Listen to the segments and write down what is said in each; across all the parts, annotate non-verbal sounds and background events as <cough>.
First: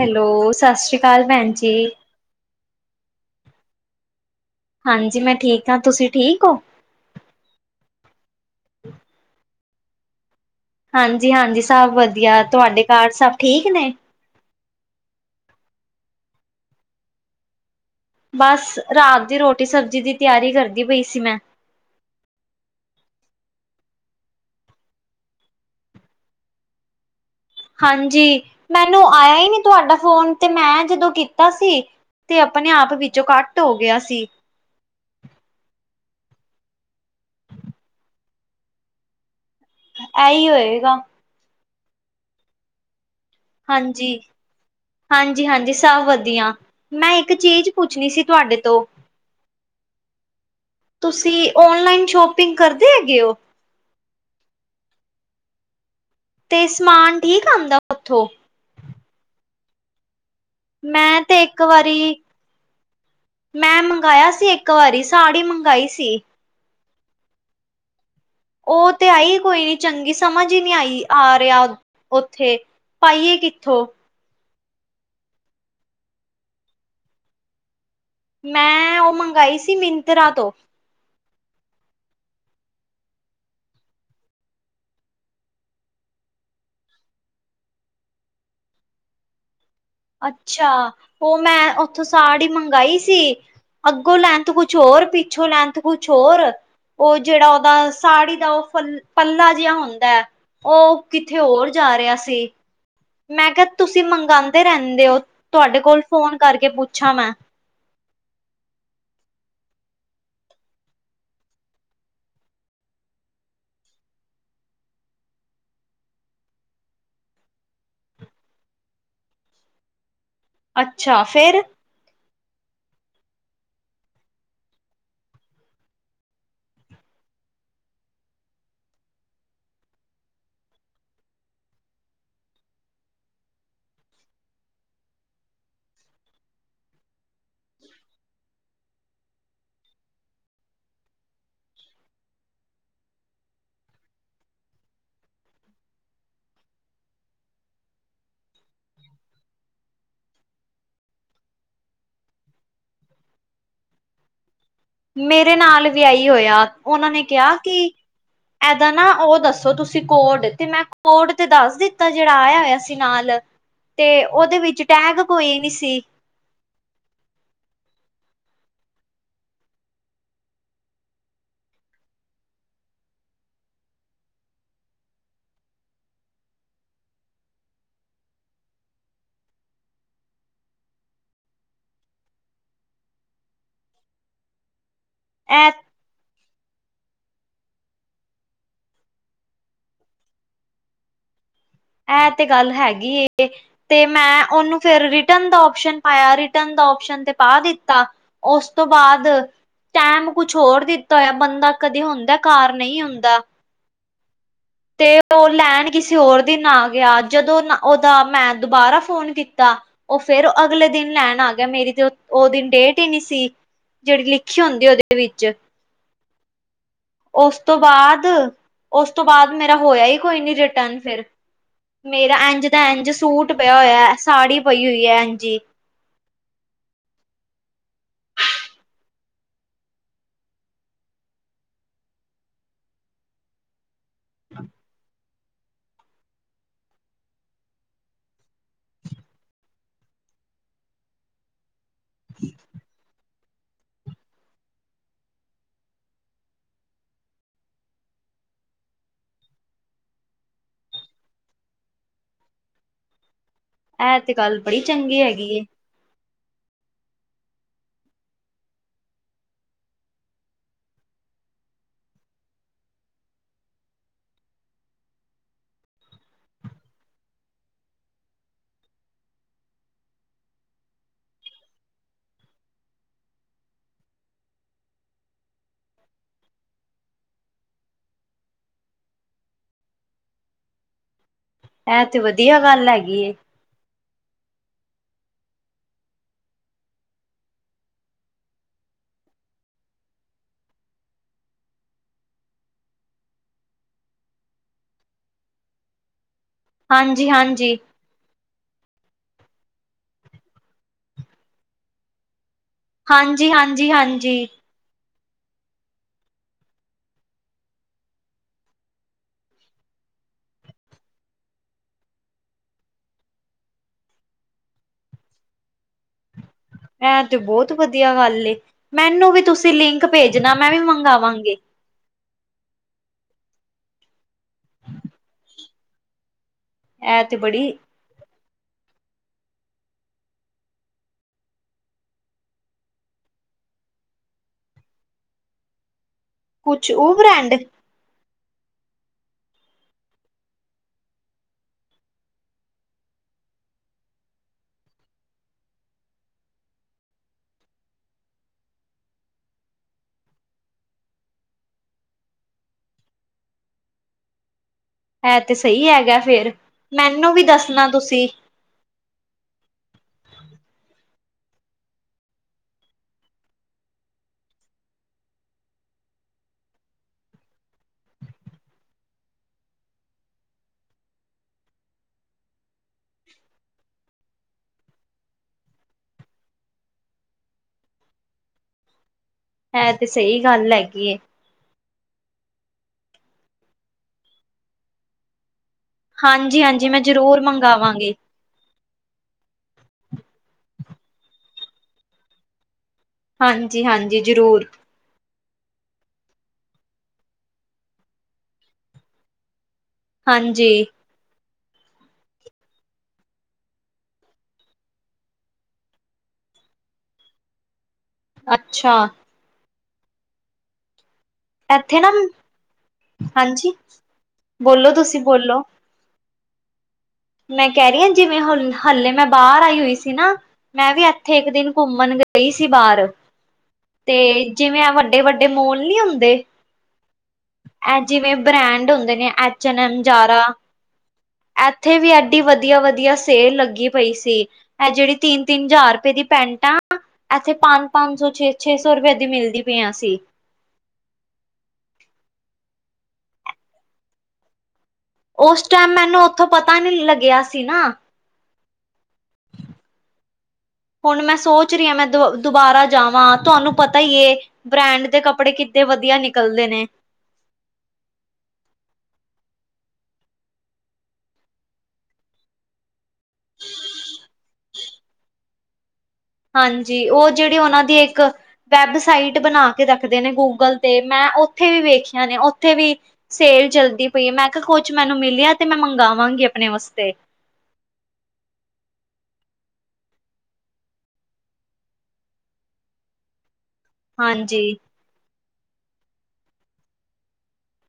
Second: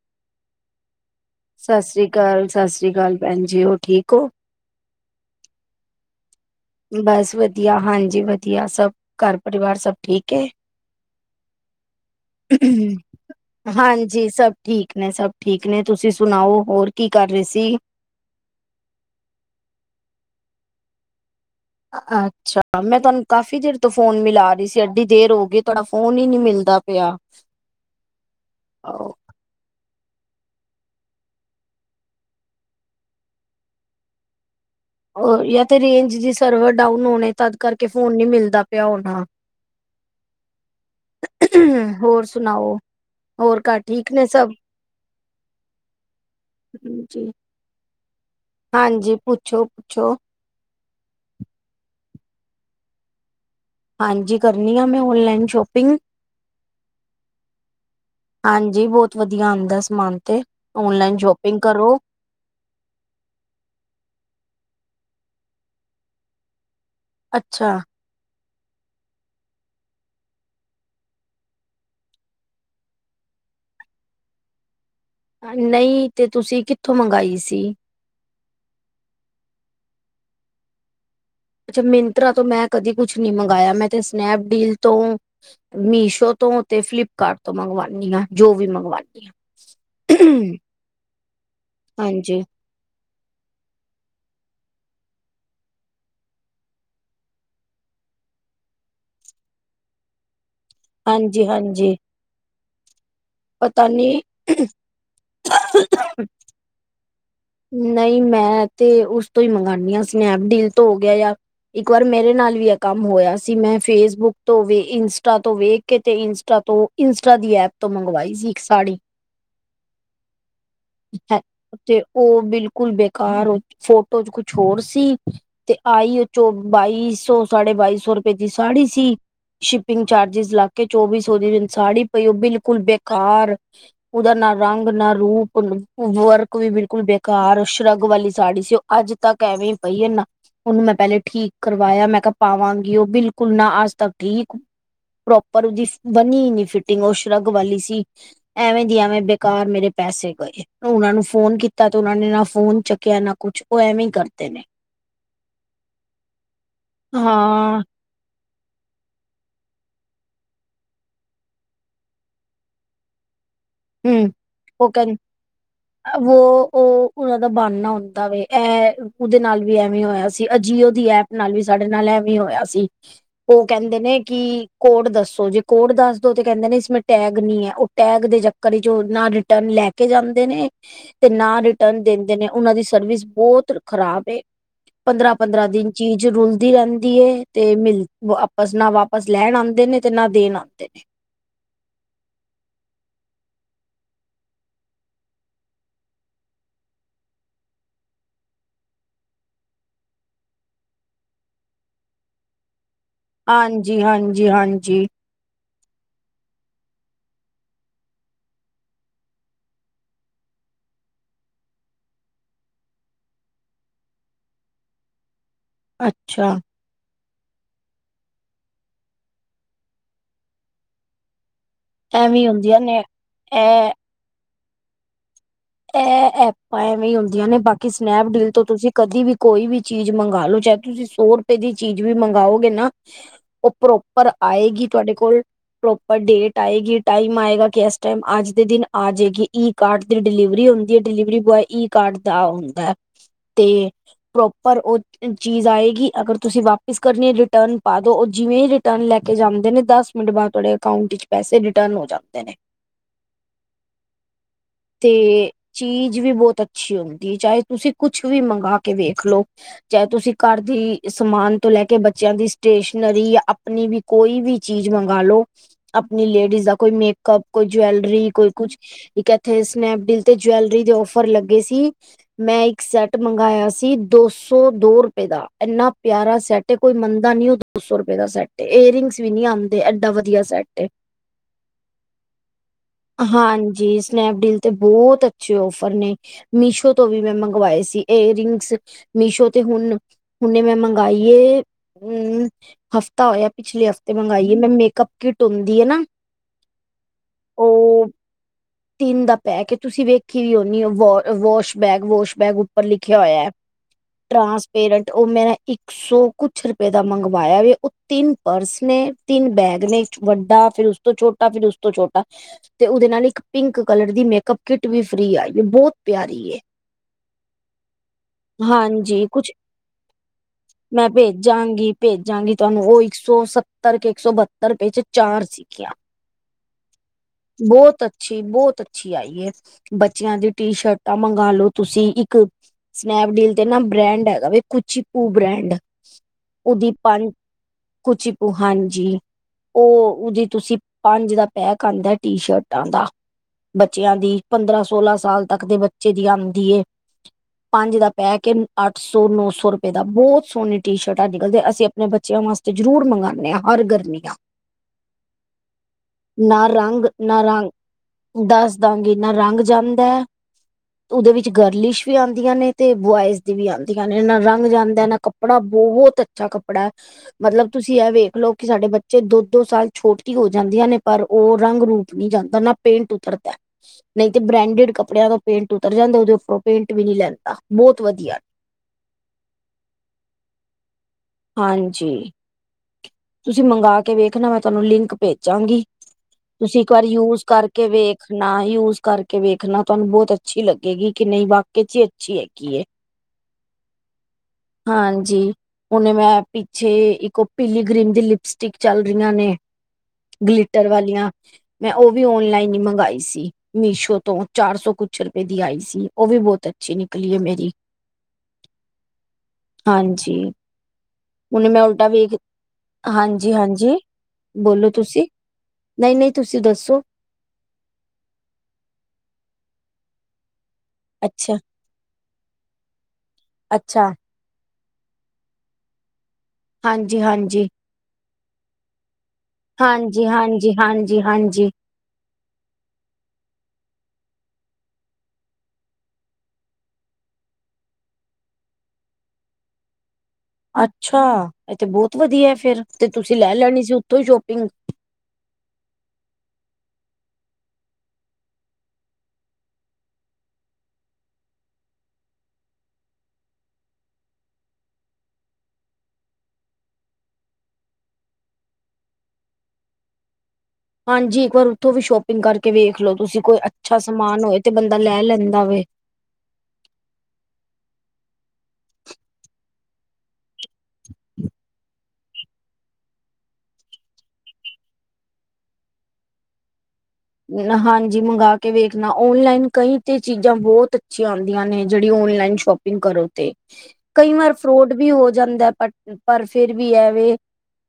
Hello ਸਤਿ ਸ਼੍ਰੀ ਅਕਾਲ ਭੈਣ ਸਤਿ ਜੀ। ਸ੍ਰੀ ਅਕਾਲ ਸਤਿ ਸ਼੍ਰੀ ਅਕਾਲ ਭੈਣਜੀ ਹੋਰ ਠੀਕ ਹੋ? ਹਾਂਜੀ ਮੈਂ ਠੀਕ ਆ ਤੁਸੀਂ ਠੀਕ ਹੋ? ਬਸ ਵਧੀਆ ਹਾਂਜੀ ਵਧੀਆ ਸਭ ਘਰ ਪਰਿਵਾਰ ਸਭ ਠੀਕ ਐ? ਹਾਂਜੀ ਹਾਂਜੀ ਸਭ ਵਧੀਆ ਤੁਹਾਡੇ ਘਰ ਸਭ ਠੀਕ ਨੇ? ਜੀ ਸਭ ਠੀਕ ਨੇ ਸਭ ਠੀਕ ਨੇ ਤੁਸੀਂ ਸੁਣਾਓ ਹੋਰ ਕੀ ਕਰ ਰਹੇ ਸੀ? ਬਸ ਰਾਤ ਦੀ ਰੋਟੀ ਸਬਜ਼ੀ ਦੀ ਤਿਆਰੀ ਕਰਦੀ ਪਈ ਸੀ ਮੈਂ ਅੱਛਾ ਮੈਂ ਤੁਹਾਨੂੰ ਕਾਫ਼ੀ ਦੇਰ ਤੋਂ ਫ਼ੋਨ ਮਿਲਾ ਰਹੀ ਸੀ ਐਡੀ ਦੇਰ ਹੋ ਗਈ ਤੁਹਾਡਾ ਫੋਨ ਈ ਨੀ ਮਿਲਦਾ ਪਿਆ ਹਾਂਜੀ, ਮੈਨੂੰ ਆਇਆ ਈ ਨੀ ਤੁਹਾਡਾ ਫੋਨ ਤੇ ਮੈਂ ਜਦੋਂ ਕੀਤਾ ਸੀ ਤੇ ਅਪਨੇ ਆਪ ਵਿੱਚੋਂ ਕੱਟ ਹੋ ਗਿਆ ਸੀ ਯਾ ਤੇ ਰੇਂਜ ਜਾਂ ਸਰਵਰ ਡਾਊਨ ਹੋਨੇ ਤਦ ਕਰਕੇ ਫੋਨ ਨੀ ਮਿਲਦਾ ਪਿਆ ਹੋਨਾ ਐ ਈ ਹੋਏਗਾ ਹੋਰ ਸੁਨਾਓ ਹਾਂਜੀ, ਹਾਂਜੀ-ਹਾਂਜੀ ਸਭ ਵਦੀਆ ਮੈਂ ਜੀ ਇੱਕ ਚੀਜ਼ ਪੁੱਛਨੀ ਸੀ ਤੁਹਾਡੇ ਤੋਂ ਹਾਂਜੀ, ਪੁੱਛੋ-ਪੁੱਛੋ, ਤੁਸੀਂ ਓਨਲਾਈਨ ਸ਼ੋਪਿੰਗ ਕਰਦੇ ਹੈਗੇ ਔ ਹਾਂਜੀ ਕਰਨੀ ਆ ਮੈਂ ਔਨਲਾਈਨ ਸ਼ੋਪਿੰਗ ਤੇ ਸਮਾਨ ਠੀਕ ਆਂਦਾ ਉੱਥੋਂ ਹਾਂਜੀ ਬਹੁਤ ਵਦੀਆ ਆੰਦਾ ਸਮਾਨ ਤੇ ਓਨਲਾਈਨ ਮੈਂ ਤੇ ਸ਼ੋਪਿੰਗ ਇੱਕ ਵਾਰੀ ਕਰੋ ਮੈਂ ਮੰਗਾਇਆ ਸੀ ਇੱਕ ਵਾਰੀ ਸਾੜੀ ਮੰਗਾਈ ਸੀ। ਅੱਛਾ ਉਹ ਤੇ ਆਈ ਕੋਈ ਨੀ ਚੰਗੀ ਸਮਝ ਈ ਨੀ ਆਈ ਆ ਰਿਹਾ ਉੱਥੇ, ਪਾਈਏ ਕਿੱਥੋਂ ਨਹੀਂ ਤੇ ਤੁਸੀਂ ਕਿੱਥੋਂ ਮੰਗਾਈ ਸੀ ਮੈਂ ਉਹ ਮੰਗਾਈ ਸੀ ਮਿੰਤਰਾ ਤੋਂ ਅੱਛਾ ਮਿੰਤਰਾ ਤੋਂ ਮੈਂ ਕਦੀ ਕੁਛ ਨੀ ਮੰਗਾਇਆ ਮੈਂ ਤੇ ਸਨੈਪਡੀਲ ਤੋਂ ਮੀਸ਼ੋ ਤੋਂ ਤੇ ਫਲਿਪਕਾਰਟ ਤੋਂ ਮੰਗਵਾਣੀ ਆ ਜੋ ਵੀ ਮੰਗਵਾਣੀ ਆ ਅੱਛਾ, ਉਹ ਮੈਂ ਉੱਥੋਂ ਹਾਂਜੀ ਸਾੜੀ ਮੰਗਾਈ ਸੀ ਅੱਗੋਂ ਲੈਂਥ ਕੁਛ ਹੋਰ ਪਿੱਛੋਂ ਲੈਂਥ ਕੁਛ ਹੋਰ ਉਹ ਜੇਹੜਾ ਉਹਦਾ ਸਾੜੀ ਦਾ ਉਹ ਪਲ ਪੱਲਾ ਜਿਹਾ ਹੁੰਦਾ ਉਹ ਕਿੱਥੇ ਹਾਂਜੀ ਹੋਰ ਜਾ ਹਾਂਜੀ ਰਿਹਾ ਸੀ ਮੈਂ ਕਿਆ ਪਤਾ ਤੁਸੀਂ ਨੀ ਮੰਗਾਂਦੇ ਰਹਿੰਦੇ ਓ ਤੁਹਾਡੇ ਕੋਲ ਫੋਨ ਕਰਕੇ ਪੁੱਛਾਂ ਮੈਂ ਨਹੀਂ ਮੈਂ ਤੇ ਉਸ ਤੋਂ ਹੀ ਮੰਗਾਂਨੀ ਆ ਸਨੈਪਡੀਲ ਤੋਂ ਹੋ ਗਿਆ ਯਾ ਇੱਕ ਵਾਰ ਮੇਰੇ ਨਾਲ ਵੀ ਇਹ ਕੰਮ ਹੋਇਆ ਸੀ ਮੈਂ ਫੇਸਬੁੱਕ ਤੋਂ ਵੇ ਇੰਸਟਾ ਤੋਂ ਵੇਖ ਕੇ ਤੇ ਇੰਸਟਾ ਤੋਂ ਇੰਸਟਾ ਦੀ ਐਪ ਤੋਂ ਮੰਗਵਾਈ ਸੀ ਇੱਕ ਸਾੜੀ ਅੱਛਾ, ਹੈ ਫਿਰ ਤੇ ਉਹ ਬਿਲਕੁਲ ਬੇਕਾਰ ਫੋਟੋ ਚ ਕੁਛ ਹੋਰ ਸੀ ਤੇ ਆਈ ਉਹ ਚੋਂ ਬਾਈ ਸੌ ਸਾਢੇ ਬਾਈ ਸੌ ਰੁਪਏ ਦੀ ਸਾੜੀ ਸੀ ਸ਼ਿਪਿੰਗ ਚਾਰਜਿਸ ਲੱਗ ਕੇ ਚੌਵੀ ਸੌ ਦੀ ਮੈਨੂੰ ਸਾੜੀ ਪਈ ਉਹ ਬਿਲਕੁਲ ਬੇਕਾਰ ਉਹਦਾ ਨਾ ਰੰਗ ਨਾ ਰੂਪ ਵਰਕ ਵੀ ਬਿਲਕੁਲ ਬੇਕਾਰ, ਸ਼ਰੱਗ ਵਾਲੀ ਸਾੜੀ ਸੀ, ਉਹ ਅੱਜ ਤੱਕ ਐਵੇਂ ਈ ਪਈ ਐ ਨਾ ਉਹਨੂੰ ਮੈਂ ਪਹਿਲੇ ਠੀਕ ਕਰਵਾਇਆ, ਮੈਂ ਕਿਹਾ ਪਾਵਾਂਗੀ ਉਹ ਬਿਲਕੁਲ ਨਾ ਅੱਜ ਤੱਕ ਠੀਕ ਪ੍ਰੋਪਰ ਉਹਦੀ ਬਨੀ ਈ ਨੀ ਫਿਟਿੰਗ ਉਹ ਸ਼ਰੱਗ ਵਾਲੀ ਸੀ। ਐਵੇਂ ਦੀ ਐਵੇਂ ਬੇਕਾਰ ਮੇਰੇ ਪੈਸੇ ਇੱਕ ਉਹਨਾਂ ਨੂੰ ਫੋਨ ਕੀਤਾ ਤੇ ਉਹਨਾਂ ਨੇ ਨਾ ਫੋਨ ਚੱਕਿਆ ਨਾ ਕੁਛ ਉਹ ਐਵੇਂ ਹੀ ਕਰਦੇ ਨੇ ਮੇਰੇ ਨਾਲ ਵੀ ਆਹੀ ਹੋਇਆ ਉਹਨਾਂ ਨੇ ਕਿਹਾ ਕਿ ਹਾਂ ਏਦਾਂ ਨਾ ਉਹ ਦੱਸੋ ਤੁਸੀਂ ਕੋਡ ਤੇ ਮੈਂ ਕੋਡ ਤੇ ਦੱਸ ਦਿੱਤਾ ਜੇਹੜਾ ਆਇਆ ਹੋਇਆ ਸੀ ਨਾਲ ਤੇ ਉਹਦੇ ਵਿੱਚ ਟੈਗ ਕੋਈ ਨੀ ਸੀ। ਵੋ ਓ ਉਹਨਾਂ ਦਾ ਬਹਾਨਾ ਹੁੰਦਾ ਵੇ ਐ। ਉਦੇ ਨਾਲ ਵੀ ਐਵੇਂ ਹੋਇਆ ਸੀ। ਅ ਜੀਓ ਦੀ ਐਪ ਨਾਲ ਵੀ ਸਾਡੇ ਨਾਲ ਐਵੇਂ ਹੋਇਆ ਸੀ। ਉਹ ਕਹਿੰਦੇ ਨੇ ਕਿ ਕੋਡ ਦੱਸੋ ਜੇ ਕੋਡ ਦੱਸਦੋ ਤੇ ਕਹਿੰਦੇ ਨੇ ਇਸਮੇ ਟੈਗ ਨਈ ਏ ਉਹ ਟੈਗ ਦੇ ਚ ਕੜੀ-ਚੋਲ ਨਾ ਰਿਟਰਨ ਲੈ ਕੇ ਜਾਂਦੇ ਨੇ ਤੇ ਨਾ ਰਿਟਰਨ ਦਿੰਦੇ ਨੇ ਉਨਾਂ ਦੀ ਸਰਵਿਸ ਬੋਤ ਖਰਾਬ ਏ ਪੰਦਰਾਂ-ਪੰਦਰਾਂ ਇਹ ਦਿਨ ਚੀਜ਼ ਰੁਲਦੀ ਰੈਂਦੀ ਏ ਤੇ ਮਿਲ ਵਾਪਸ ਨਾ ਵਾਪਸ ਲੈਣ ਆਂਦੇ ਤੇ ਨਾ ਦੇਣ ਆਂਦੇ ਨੇ। ਐ ਤੇ ਗੱਲ ਹੈਗੀ ਏ। ਤੇ ਮੈਂ ਉਨੂੰ ਫਿਰ ਰਿਟਨ ਦਾ ਓਪਸਨ ਪਾਇਆ ਰਿਟਨ ਦਾ ਓਪਸਨ ਤੇ ਪਾ ਦਿੱਤਾ। ਉਸ ਤੋਂ ਬਾਦ ਟੈਮ ਕੁਛ ਹੋਰ ਦਿੱਤਾ ਹੋਇਆ ਬੰਦਾ ਕਦੇ ਹੁੰਦਾ ਘਾਰ ਨਈ ਹੁੰਦਾ। ਹਾਂਜੀ-ਹਾਂਜੀ-ਹਾਂਜੀ ਤੇ ਤੇ ਓ ਲੈਣ ਕਿਸੇ ਹੋਰ ਦੀ ਦਿਨ ਆ ਗਿਆ ਜਦੋਂ ਨਾ ਉਦਾ ਮੈਂ ਦੁਬਾਰਾ ਫੋਨ ਕੀਤਾ। ਓ ਫਿਰ ਅਗਲੇ ਦਿਨ ਲੈਣ ਆ ਗਿਆ ਮੇਰੀ ਤੇ ਓ-ਓ ਦਿਨ ਡੇਟ ਹੀ ਨਈ ਸੀ। ਜੇੜੀ ਲਿਖੀ ਹੁੰਦੀ ਉਦੇ ਵਿੱਚ ਅੱਛਾ ਉਸ ਤੋਂ ਬਾਦ ਉਸ ਤੋਂ ਬਾਦ ਮੇਰਾ ਹੋਇਆ ਈ ਕੋਈ ਨੀ ਰਿਟਰਨ ਫਿਰ ਮੇਰਾ ਐਵੇਂ ਇੰਝ ਹੁੰਦੀਆਂ ਦਾ ਨੇ ਇੰਝ ਸੂਟ ਪਿਆ ਇਹ ਹੋਇਆ ਸਾੜੀ ਪਈ ਉਈ ਐ ਇੰਜ ਈ। ਐ ਐਪਾਂ ਐਵੇਂ ਈ ਹੁੰਦੀਆਂ ਨੇ ਬਾਕੀ ਸਨੈਪਡੀਲ ਤੋਂ ਤੁਸੀਂ ਕਦੇ ਵੀ ਕੋਈ ਵੀ ਚੀਜ਼ ਮੰਗਾ ਲੋ ਚਾਹੇ ਤੁਸੀ ਸੋ ਰੁਪਏ ਦੀ ਚੀਜ਼ ਵੀ ਮੰਗਾਓਗੇ ਨਾ ਓ ਪ੍ਰੋਪਰ ਆਏਗੀ ਤੁਹਾਡੇ ਕੋਲ ਪ੍ਰੋਪਰ ਡੇਟ ਆਏਗੀ ਟਾਈਮ ਆਏਗਾ ਕਿ ਇਸ ਟਾਈਮ ਅੱਜ ਦੇ ਦਿਨ ਆ ਜੇਗੀ ਈ ਕਾਰਡ ਦਿਨ ਡਿਲੀਵਰੀ ਹੁੰਦੀ ਏ ਡਿਲੀਵਰੀ ਬੁਆਏ ਈ ਕਾਰਡ ਦਾ ਹੁੰਦਾ ਤੇ ਪ੍ਰੋਪਰ ਓ ਚੀਜ਼ ਆਏਗੀ ਅਗਰ ਤੁਸੀ ਵਾਪਿਸ ਕਰਨੀ ਏ ਰਿਟਰਨ ਪਾ ਦੋ ਓ ਜਿਵੇਂ ਈ ਰਿ ਰਿਟਰਨ ਲੈ ਕੇ ਜਾਂਦੇ ਨੇ ਦਸ ਮਿੰਟ ਬਾਦ ਤੁਹਾਡੇ ਅਕਾਊਂਟ ਵਿੱਚ ਪੈਸੇ ਰਿਟਰਨ ਹੋ ਜਾਂਦੇ ਨੇ। ਐ ਤੇ ਗੱਲ ਬੜੀ ਚੰਗੀ ਹੈਗੀ ਤੇ ਏ। ਚੀਜ਼ ਵੀ ਬੋਤ ਅੱਛੀ ਹੁੰਦੀ ਏ ਚਾਹੇ ਤੁਸੀਂ ਕੁਛ ਵੀ ਮੰਗਾਕੇ ਵੇਖ ਲਓ। ਚਾਹੇ ਤੁਸੀ ਘਰ ਦੀ ਸਮਾਨ ਤੋਂ ਲੈ ਕੇ ਬੱਚਿਆਂ ਦੀ ਸਟੇਸ਼ਨਰੀ ਆਪਣੀ ਵੀ ਕੋਈ ਵੀ ਚੀਜ਼ ਮੰਗਾ ਲੋ। ਆਪਣੀ ਲੇਡੀਜ਼ ਦਾ ਕੋਈ ਮੇਕੱਪ ਕੋਈ ਜਵੈਲਰੀ ਕੋਈ ਕੁਛ ਇੱਕ ਇੱਥੇ ਸਨੈਪਡੀਲ ਤੇ ਜਵੈਲਰੀ ਦੇ ਔਫਰ ਲੱਗੇ ਸੀ। ਮੈਂ ਇੱਕ ਸੈੱਟ ਮੰਗਾਇਆ ਸੀ ਦੋ ਸੌ ਦੋ ਰੁਪਏ ਦਾ ਇੰਨਾ ਪਿਆਰਾ ਸੈੱਟ ਤੇ ਕੋਈ ਮੰਨਦਾ ਨੀ ਓ ਦੋ ਸੋ ਰੁਪਏ ਦਾ ਸੈੱਟ ਏ ਏਅਰਿੰਗਸ ਵੀ ਨੀ ਆਂਦੇ ਐਡਾ ਵਧੀਆ ਸੈੱਟ ਏ। <inaudible> ਵਧੀਆ ਗੱਲ ਹੈਗੀ ਏ। ਹਾਂਜੀ ਸਨੈਪਡੀਲ ਤੇ ਬੋਤ ਅੱਛੇ ਔਫਰ ਨੇ ਮੀਸ਼ੋ ਤੋਂ ਵੀ ਮੈਂ ਮੰਗਵਾਏ ਸੀ ਏਅਰਿੰਗਸ ਮੀਸ਼ੋ ਤੇ ਹੁਣ ਹੁਨੇ ਮੈਂ ਮੰਗਾਈ ਏ। ਹੂੰ ਹਫ਼ਤਾ ਹੋਇਆ ਪਿਛਲੇ ਹਫ਼ਤੇ ਮੰਗਾਈ ਏ ਮੈਂ ਮੇਕੱਪ ਕਿਟ ਹੁੰਦੀ ਏ ਨਾ। ਹਾਂਜੀ-ਹਾਂਜੀ ਉਹ ਤਿੰਨ ਦਾ ਪੈਕ ਏ ਤੁਸੀਂ ਵੇਖੀ ਵੀ ਹੋਨੀ ਏ ਵੌਸ ਬੈਗ-ਵੌਸ ਬੈਗ ਓ ਪਰ ਲਿਖਿਆ ਹੋਇਆ ਹਾਂਜੀ ਹਾਂਜੀ ਹਾਂਜੀ ਟ੍ਰਾਂਸਪੇਰੈਂਟ ਓ ਮੈ ਇੱਕ ਸੌ ਕੁਛ ਰੁਪਏ ਦਾ ਮੰਗਵਾਇਆ ਉਹ ਤਿੰਨ ਪਰਸ ਨੇ ਤਿੰਨ ਬੈਗ ਨੇ ਵੱਡਾ ਫਿਰ ਉਸ ਤੋਂ ਛੋਟਾ ਤਾ ਫਿਰ ਉਸ ਤੋਂ ਛੋਟਾ ਤੇ ਉਦੇ ਨਾਲ ਨਾ ਇੱਕ ਪਿੰਕ ਕਲਰ ਦੀ ਮੇਕਅਪ ਕਿੱਟ ਫ੍ਰਰੀ ਆਈ ਬੋਤ ਪਿਆਰੀ ਏ। ਐਂ ਤੇ ਬੋਤ ਵਧੀਆ ਗੱਲ ਏ ਹਾਂਜੀ ਮੈਨੂੰ ਵੀ ਕੁਛ ਤੁਸੀਂ ਲਿੰਕ ਭੇਜਣਾ ਮੈਂ ਵੀ ਮੰਗਵਾਂਗੇ। ਭੇਜਾਂਗੀ ਤੁਆਨੂੰ ਓ ਇੱਕ ਸੌ ਸੱਤਰ ਕੇ ਇੱਕ ਸੌ ਬਹੱਤਰ ਰੁਪਏ 'ਚ ਚਾਰ ਸੀ। ਕਿਆ ਐ ਤੇ ਬੜੀ ਬੋਤ ਅੱਛੀ ਬੋਤ ਅੱਛੀ ਆਈ ਏ ਬੱਚਿਆਂ ਦੀ ਟੀ ਸ਼ਰਟਾਂ ਮੰਗਾ ਲੋ ਤੁਸੀਂ ਇੱਕ ਸਨੈਪਡੀਲ ਤੇ ਨਾ ਬ੍ਰੈਂਡ ਹੈਗਾ ਵ ਕੁਚੀਪੂ ਬ੍ਰਾਂਡ ਕੁਛ ਉਹਦੀਪ ਉਹ ਬ੍ਰੈਂਡ ਕੁਚੀਪੂ। ਹਾਂਜੀ ਓ ਉਹਦੀ ਤੁਸੀਂ ਪੰਜ ਦਾ ਪੈਕ ਆਂਦਾ ਟੀ ਸ਼ਰਟਾਂ ਦਾ ਬੱਚਿਆਂ ਦੀ ਪੰਦਰਾਂ ਸੋਲਾਂ- ਸਾਲ ਤੱਕ ਦੇ ਬੱਚੇ ਦੀ ਆਂਦੀ ਏ। ਪੰਜ ਦਾ ਪੈਕੇ ਅੱਠ ਸੌ, ਨੌ ਸੌ ਰੁਪਏ ਦਾ ਬਹੁਤ ਸੋਹਣੀ ਟੀ ਸ਼ਰਟਾ ਨਿਕਲਦੇ ਅਸੀਂ ਆਪਣੇ ਬੱਚਿਆਂ ਵਾਸਤੇ ਜ਼ਰੂਰ ਮੰਗਾਨੇ ਹਾਂ ਹਰ ਗਰਮੀਆਂ ਐ ਤੇ ਸਹੀ ਹੈਗਾ ਫੇਰ, ਮੈਨੂੰ ਵੀ ਦੱਸਣਾ ਤੁਸੀਂ ਦੱਸਦਾਂ ਗੀ, ਨਾ ਰੰਗ ਜਾਂਦਾ ਐ ਓਦੇ ਵਿੱਚ ਗਰਲਿਸ਼ ਵੀ ਆਉਂਦੀਆਂ ਨੇ ਤੇ ਬੁਆਇਜ਼ ਦੀ ਵੀ ਆਉਂਦੀਆਂ ਨੇ ਨਾ ਰੰਗ ਜਾਂਦਾ ਨਾ ਕਪ ਕੱਪੜਾ, ਬਹੁਤ ਅੱਛਾ ਕੱਪੜਾ ਹੈ। ਮਤਲਬ ਤੁਸੀਂ ਇਹ ਵੇਖ ਲਓ ਕਿ ਸਾਡੇ ਬੱਚੇ ਦੋ-ਦੋ ਸਾਲ ਛੋਟੀ ਹੋ ਜਾਂਦੀਆਂ ਨੇ ਪਰ ਉਹ ਰੰਗ ਰੂਪ ਨ‌ਈ ਜਾਂਦਾ, ਨਾ ਪੇਂਟ ਉਤਰਦੇ। ਨ‌ਈ ਤੇ ਬ੍ਰੈਂਡਿਡ ਕੱਪੜਿਆਂ ਤੋਂ ਪੇਂਟ ਉਤਰ ਜਾਂਦਾ, ਓਦੇ ਉੱਪਰੋਂ ਪੇਂਟ ਵੀ ਨੀ ਲੈਂਦਾ, ਬਹੁਤ ਵਧੀਆ ਹੈ ਤੇ ਸ‌ਈ ਗੱਲ ਹੈਗੀ ਏ। ਹਾਂਜੀ। ਤੁਸੀਂ ਮੰਗਵਾ ਕੇ ਵੇਖ ਨਾ ਮੈਂ ਤੁਹਾਨੂੰ ਲਿੰਕ ਭੇਜਾਂਗੀ। ਤੁਸੀਂ ਹਾਂਜੀ-ਹਾਂਜੀ ਇੱਕ ਮੈਂ ਵਾਰ ਜ਼ਰੂਰ ਯੂਜ ਕਰਕੇ ਮੰਗਾਵਾਂਗੀ। ਵੇਖ ਨਾ ਯੂਜ ਕਰਕੇ ਵੇਖਣਾ। ਤੁਹਾਨੂੰ ਬਹੁਤ ਅੱਛੀ ਲੱਗੇਗੀ ਕਿ ਨਹੀਂ ਵਕਈ ਚ ਹੀ ਅੱਛੀ ਹੈਗੀ ਹੈ। ਹਾਂਜੀ, ਹਾਂਜੀ। ਜਰੂਰ ਹਾਂਜੀ, ਹੁਨੇ ਮੈਂ ਪਿੱਛੇ ਇੱਕ ਪੀਲੀ ਗ੍ਰੀਮ ਦੀ ਲਿਪਸਟਿਕ ਚੱਲ ਰਹੀਆਂ ਨੇ ਹਾਂਜੀ ਗਲੀਟਰ ਵਾਲੀਆਂ ਮੈਂ ਓ ਵੀ ਓਨਲਾਈਨ ਹੀ ਮੰਗਈ ਸੀ। ਮੀਸ਼ੋ ਤੋਂ ਚਾਰ ਸੌ ਕੁਛ ਰੁਪਏ ਦੀ ਆਈ ਸੀ। ਉਹ ਵੀ ਬਹੁਤ ਅਛੀ ਨਿਕਲੀਏ। ਮੇਰੀ ਅੱਛਾ ਹਾਂਜੀ। ਉਹਨੇ ਮੈਂ ਇੱਥੇ ਉਲਟਾ ਨਾ ਵੇਖ ਹਾਂਜੀ, ਹਾਂਜੀ। ਬੋਲੋ ਤੁਸੀਂ ਨਹੀਂ, ਨਹੀਂ ਤੁਸੀਂ ਦੱਸੋ? ਮੈਂ ਕਹਿ ਰਹੀ ਹਾਂ। ਜਿਵੇਂ- ਹ ਹਲੇੇ ਮੈਂ ਬਾਹਰ ਆਈ ਹੋਈ ਸੀ ਨਾ ਮੈਂ ਵੀ ਏਥੇ ਇੱਕ ਅੱਛਾ ਦਿਨ ਘੁੰਮਣ ਗਈ ਸੀ ਬਾਹਰ ਅੱਛਾ ਤੇ ਜਿਵੇਂ-ਆ ਵੱਡੇ, ਵੱਡੇ ਮੋਲ ਨੀ ਹੁੰਦੇ ਹਾਂਜੀ, ਹਾਂਜੀ। ਏ ਜਿਵੇਂ ਬ੍ਰੈਂਡ ਹੁੰਦੇ ਨੇ ਐ ਹਾਂਜੀ, ਹਾਂਜੀ, ਹਾਂਜੀ, ਹਾਂਜੀ ਏਥੇ ਵੀ ਐਡੀ ਵਧੀਆ, ਵਧੀਆ ਸੇਲ ਲੱਗੀ ਪਈ ਸੀ। ਐ ਜਿਹੜੀ ਤਿੰਨ, ਤਿੰਨ ਹਜ਼ਾਰ ਰੁਪਏ ਦੀ ਪੈਂਟ ਆ ਇੱਥੇ ਪੰਜ-ਪੰਜ ਸੌ, ਛੇ-ਛੇ ਸੌ ਰੁਪਏ ਦੀ ਮਿਲਦੀ ਪਈਆਂ ਸੀ। ਅੱਛਾ, ਐਤੇ ਬੌਤ ਵਧੀਆ ਫੇਰ ਤੇ ਤੁਸੀਂ ਲੈ ਲੈਣੀ ਸੀ। ਉੱਥੋਂ ਹੀ ਸ਼ੋਪਿੰਗ ਓਸ ਟਾਈਮ ਮੈਨੂੰ ਉੱਥੋਂ ਪਤਾ ਨੀ ਲੱਗਿਆ ਸੀ ਨਾ ਹੁਣ ਮੈਂ ਸੋਚ ਰਹੀ ਹਾਂ। ਮੈਂ ਦੁ ਦੁਬਾਰਾ ਜਾਵਾਂ ਤੁਹਾਨੂੰ ਪਤਾ ਹੀ ਏ ਬ੍ਰੈਂਡ ਦੇ ਕੱਪੜੇ ਕਿੱਤੇ ਵਧੀਆ ਨਿਕਲਦੇ ਨੇ। ਹਾਂਜੀ, ਇੱਕ ਵਾਰ ਉੱਥੋਂ ਵੀ ਸ਼ੋਪਿੰਗ ਕਰਕੇ ਵੇਖ ਲੋ। ਤੁਸੀਂ ਕੋਈ ਅੱਛਾ ਸਮਾਨ ਹੋਵੇ ਤੇ ਬੰਦਾ ਲੈ ਲੈਂਦਾ ਵੇ। ਹਾਂਜੀ, ਓ ਜੇੜੀ ਉਨਾਂ ਦੀ ਇੱਕ ਵੈੱਬਸਾਈਟ ਬਣਾ ਰੱਖਦੇ ਨੇ ਗੂ ਗੂਗਲ ਤੇ ਮੈਂ ਉੱਥੇ ਵੀ ਵੇਖੀਆਂ ਨੇ ਉੱਥੇ ਵੀ--੍ ਸੇਲ ਚਲਦੀ ਪਈ ਹੈ। ਮੈਂ ਕਿਹਾ-ਕੁਝ ਮੈਨੂੰ ਮਿਲਿਆ ਤੇ ਮੈਂ ਮੰਗਵਾਂਗੀ ਆਪਣੇ ਵਸਤੇ ਹਾਂਜੀ, ਮੰਗ ਕੇ ਵੇਖਣਾ ਓਨਲਾਈਨ ਕਈ ਤੇ ਚੀਜ਼ਾਂ ਬਹੁਤ ਅੱਛੀਆਂ ਆਉਂਦੀਆਂ ਨੇ ਜਿਹੜੀ ਓਨਲਾਈਨ ਸ਼ੋਪ ਕਰੋ ਤੇ ਕਈ ਵਾਰ ਹਾਂਜੀ ਫਰੋਡ ਵੀ ਹੋ ਜਾਂਦਾ ਪਰ ਪਰ ਫਿਰ ਵੀ ਐਵੇ,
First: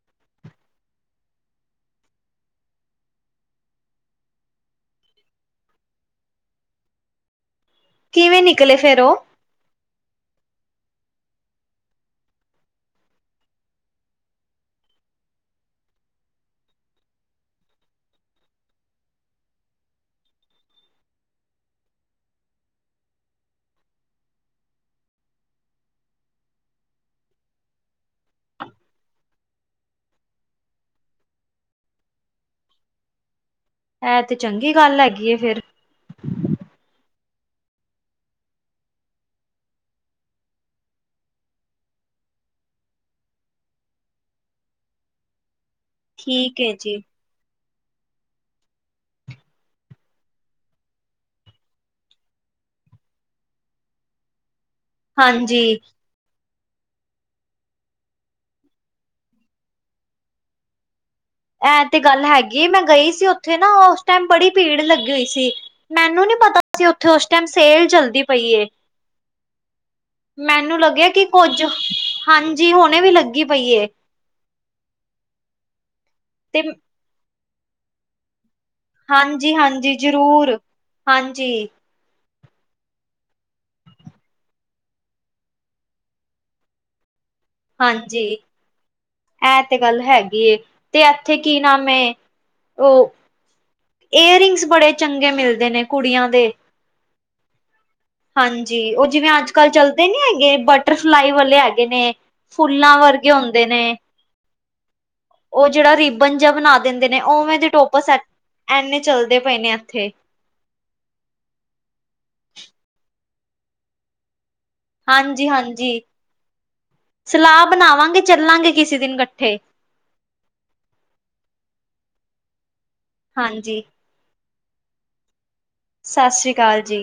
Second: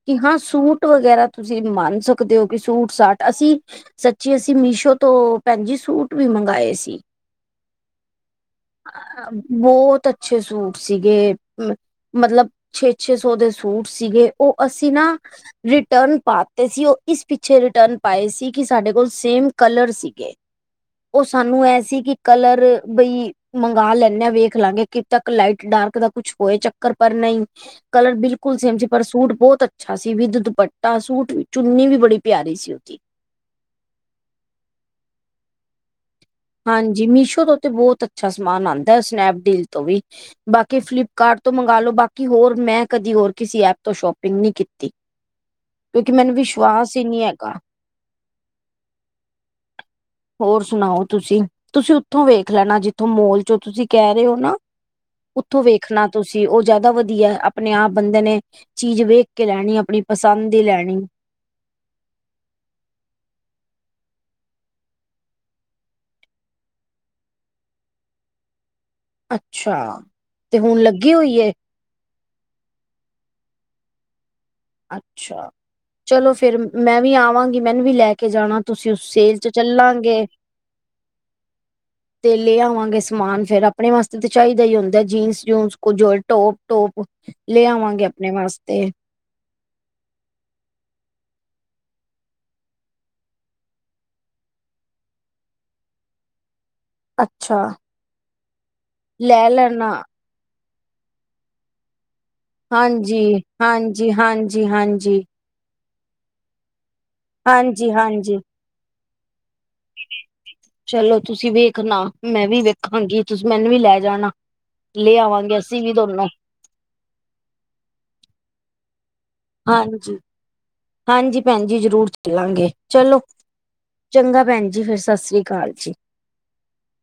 ਕਿ ਹਾਂ, ਸੂਟ ਵਗੈਰਾ ਤੁਸੀਂ ਮੰਨ ਸਕਦੇ ਹੋ ਕਿ ਸੂਟ ਸਾਟ ਅਸੀਂ ਸੱਚੀ, ਅਸੀਂ ਮੀਸ਼ੋ ਤੋਂ ਭੈਣ ਜੀ, ਸੂਟ ਵੀ ਮੰਗਵਾਏ ਸੀ। ਕਿਵੇਂ ਨਿਕਲੇ ਫੇਰ ਉਹ ਆ ਬਹੁਤ ਅੱਛੇ ਸੂਟ ਸੀਗੇ। ਮਤਲਬ ਛੇ- ਛੇ ਸੌ ਦੇ ਸੂਟ ਸੀਗੇ ਓ ਅਸੀਂ ਨਾ। ਰਿਟਰਨ ਪਾਤੇ ਸੀ ਉਹ, ਇਸ ਪਿੱਛੇ ਰਿਟਰਨ ਪਾਏ ਸੀ। ਕਿ ਸਾਡੇ ਕੋਲ ਸੇਮ ਕਲਰ ਸੀਗੇ, ਉਹ ਸਾਨੂੰ ਐਹ ਸੀ ਕਿ ਕਲਰ ਬਈ ਮੰਗਵਾ ਲੈਂਨੇ ਆ, ਵੇਖ ਲਾਂਗੇ ਕਿ ਤੱਕ ਲਾਈਟ ਡਾਰਕ ਦਾ ਕੁੱਛ ਹੋਏ ਚੱਕਰ ਪਰ ਨਈ। ਕਲਰ ਬਿਲਕੁਲ ਸੇਮ ਸੀ ਪਰ ਸੂਟ ਬਹੁਤ ਅੱਛਾ ਸੀ ਵੀਧ ਦੁਪੱਟਾ ਸੂਟ ਵੀ ਚੁੰਨੀ ਵੀ ਬੜੀ ਪਿਆਰੀ ਸੀ ਉਹਦੀ। ਐ ਤੇ ਚੰਗੀ ਗੱਲ ਹੈਗੀ ‌ਏ ਫਿਰ। ਹਾਂਜੀ, ਮੀਸ਼ੋ ਤੋਂ ਤੇ ਬਹੁਤ ਅੱਛਾ ਸਮਾਨ ਆਦਾ ਸਨੈਪਡੀਲ ਤੋਂ ਵੀ। ਬਾਕੀ ਫਲਿੱਪਕਾਰਟ ਤੋਂ ਮੰਗਾਲੋ, ਬਾਕੀ ਹੋਰ ਮੈਂ ਕਦੀ ਹੋਰ ਕਿਸੀ ਐਪ ਤੋਂ ਸ਼ੋਪਿੰਗ ਨੀਂ ਕੀਤੀ। <inaudible> ਕਿਉਂਕਿ ਮੈਂਨੂੰ ਠੀਕ ਹੈ ਵਿਸ਼ਵਾਸ ਜੀ ਈ ਨੀ ਹੈਗਾ। ਹੋਰ ਸੁਣਾਓ। ਤੁਸੀਂ -ਤੁਸੀਂ ਉੱਥੋਂ ਵੇਖ ਲੈਣਾ ਜਿੱਥੋਂ ਮੋਲ 'ਚੋ' ਤੁਸੀਂ ਕਹਿ ਰਹੇ ਓ ਨਾ। ਹਾਂਜੀ ਉੱਥੋਂ ਵੇਖਣਾ ਤੁਸੀਂ, ਉਹ ਜ਼ਿਆਦਾ ਵਧੀਆ ਆਪਣੇ ਆਪ ਬੰਦੇ ਨੇ। ਚੀਜ਼ ਵੇਖ ਕੇ ਲੈਣੀ, ਆਪਣੀ ਪਸੰਦ ਦੀ ਲੈਣੀ। ਐਂ ਤੇ ਗੱਲ ਹੈਗੀ ਏ, ਮੈਂ ਗਈ ਸੀ ਉੱਥੇ ਨਾ ਓਸ ਟਾਇਮ ਬੜੀ ਭੀੜ ਲੱਗੀ ਹੋਈ ਸੀ। ਮੈਨੂੰ ਨੀ ਪਤਾ ਸੀ। ਉੱਥੇ ਉਸ ਟੈਮ ਸੇਲ ਚਲਦੀ ਪਈ ਏ। ਅੱਛਾ। ਤੇ ਮੈਨੂੰ ਹੁਣ ਲੱਗਿਆ ਲੱਗੀ ਕਿ ਹੋਈ ਏ ਕੁੱਝ, ਹਾਂਜੀ ਹੁਣੇ ਵੀ ਲੱਗੀ ਪਈ ਏ। ਅੱਛਾ, ਚਲੋ ਫਿਰ ਤੇ ਮੈਂ ਵੀ ਆਵਾਂਗੀ ਮੈਨੂੰ ਵੀ ਲੈ ਲੈਕੇ ਜਾਣਾ ਤੁਸੀਂ, ਉਸ ਸੇਲ ਚ ਹਾਂਜੀ-ਹਾਂਜੀ ਚੱਲਾਂਗੇ। ਜ਼ਰੂਰ ਹਾਂਜੀ-ਹਾਂਜੀ ਤੇ ਲੈ ਆਵਾਂਗੇ ਸਮਾਨ ਫਿਰ ਆਪਣੇ ਵਾਸਤੇ ਤੇ ਚਾਹੀਈ ਦਾ ਹੁੰਦਾ ਏ, ਜੀਨਸ-ਜੂਨਸ ਕੁਝ ਔਰ ਟੋਪ- ਟੋਪ। ਲੇ ਆਵਾਂਗੇ ਆਪਣੇ ਵਾਸਤੇ। ਐਹ ਤੇ ਗੱਲ ਹੈਗੀ ਏਂ, ਤੇ ਐਥੇ ਕੀ ਨਾਮ ਏ, ਓ ਏਰਿੰਗਸ ਬੜੇ ਚੰਗੇ ਮਿਲਦੇ ਨੇ ਕੁੜੀਆਂ ਦੇ। ਅੱਛਾ। ਹਾਂਜੀ, ਉਹ ਜਿਵੇਂ ਲੈ ਅੱਜ -ਕੱਲ ਲੈਣਾ ਚੱਲਦੇ ਨੀ ਹੈਗੇ ਬਟਰਫਲਾਈ ਵਾਲੇ ਹੈਗੇ ਨੇ। ਫੁੱਲਾਂ ਹਾਂਜੀ, ਵਰਗੇ ਹੁੰਦੇ ਨੇ ਹਾਂਜੀ -ਹਾਂਜੀ -ਹਾਂਜੀ। ਉਹ ਜਿਹੜਾ ਰਿਬਨ ਜਾ ਬਣਾ ਦਿੰਦੇ ਨੇ, ਉਵੇਂ ਦੇ ਹਾਂਜੀ ਟੋਪਸ ਸੈਟ, ਹਾਂਜੀ ਐਨੇ ਚੱਲਦੇ ਪਏ ਨੇ। ਇੱਥੇ ਚਲੋ ਤੁਸੀਂ ਵੀ ਵੇਖਣਾ, ਮੈਂ ਵੀ ਵੇਖਾਂਗੀ ਤੁਸੀਂ ਮੈਨੂੰ ਵੀ ਲੈ ਜਾਣਾ। ਲੇ ਆਵਾਂਗੇ, ਅਸੀਂ ਵੀ ਹਾਂਜੀ-ਹਾਂਜੀ ਦੋਨੋਂ। ਸਲਾਹ ਬਣਾਵਾਂਗੇ ਚੱਲਾਂਗੇ ਕਿਸੇ ਦਿਨ ਇਕੱਠੇ। ਹਾਂਜੀ-ਹਾਂਜੀ ਭੈਣਜੀ ਜ਼ਰੂਰ ਚੱਲਾਂਗੇ ਚਲੋ। ਹਾਂਜੀ। ਚੰਗਾ ਭੈਣਜੀ ਫਿਰ ਸਾਸਰੀ ਕਾਲ ਜੀ। ਸਤਿ ਸ਼੍ਰੀ ਅਕਾਲ ਜੀ।